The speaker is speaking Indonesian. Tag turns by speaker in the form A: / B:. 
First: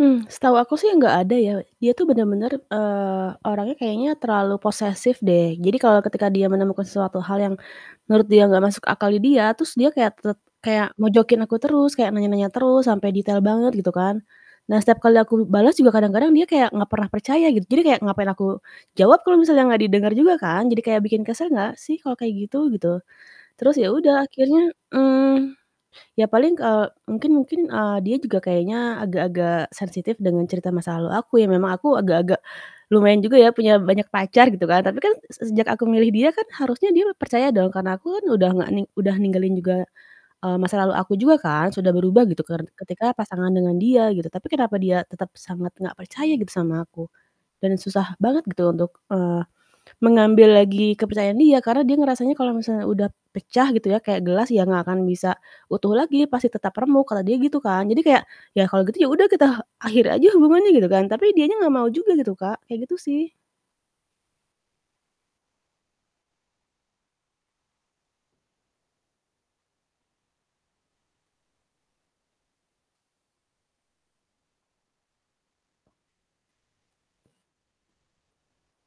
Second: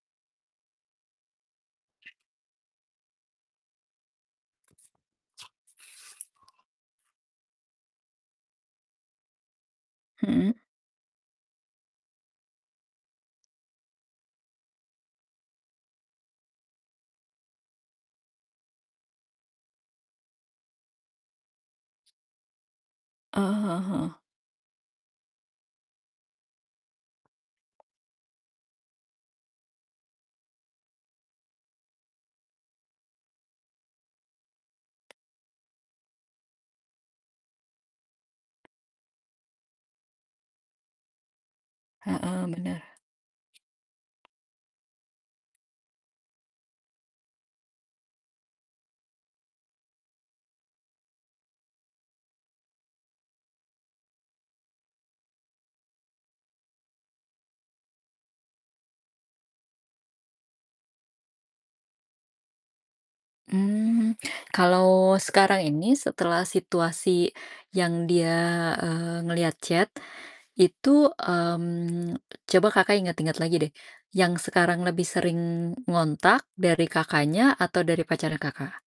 A: Mmm, setahu aku sih nggak ada ya. Dia tuh bener-bener, eee, orangnya kayaknya terlalu posesif deh. Jadi, kalau ketika dia menemukan suatu hal yang menurut dia nggak masuk akal di dia, terus dia kayak tet
B: Mhm.
A: kayak mojokin aku terus, kayak nanya-nanya terus sampai detail banget, gitu kan. Nah, setiap kali aku bales juga kadang-kadang dia kayak nggak pernah percaya gitu, jadi kayak ngapain aku jawab kalau misalnya nggak didenger juga kan, jadi kayak bikin kesel nggak sih kalau kayak gitu? Gitu.
B: Oh,
A: Terus
B: heeh heeh.
A: yaudah akhirnya, mmm, ya paling, kal eee, mungkin mungkin, eee, dia juga kayaknya agak-agak sensitif dengan cerita masa lalu aku ya, memang aku agak-agak lumayan juga ya, punya banyak pacar gitu kan. Tapi kan se sejak aku milih dia kan harusnya dia percaya dong, karena aku kan udah nggak ning udah ninggalin juga, eee, masa lalu aku juga kan sudah berubah gitu,
B: Heeh,
A: ker
B: benar.
A: ketika pasangan dengan dia, gitu, tapi kenapa dia tetap sangat nggak percaya gitu, sama aku dan susah banget gitu untuk, eee, mengambil lagi kepercayaan dia, karena dia ngerasanya, "Kalau misalnya udah pecah" gitu ya, "kayak gelas ya nggak akan bisa utuh lagi, pasti tetap remuk," kata dia gitu kan. Jadi kayak, "Yah, kalau gitu yaudah kita akhiri aja hubungannya" gitu kan, tapi dianya nggak mau juga gitu Kak, kayak gitu sih.
B: Mmm, kalau sekarang ini setelah situasi yang dia, eee, ngeliat chat. Itu, mmm, coba Kakak, ingat-ingat lagi deh yang sekarang lebih sering ngontak dari Kakaknya, atau dari pacarnya, Kakak?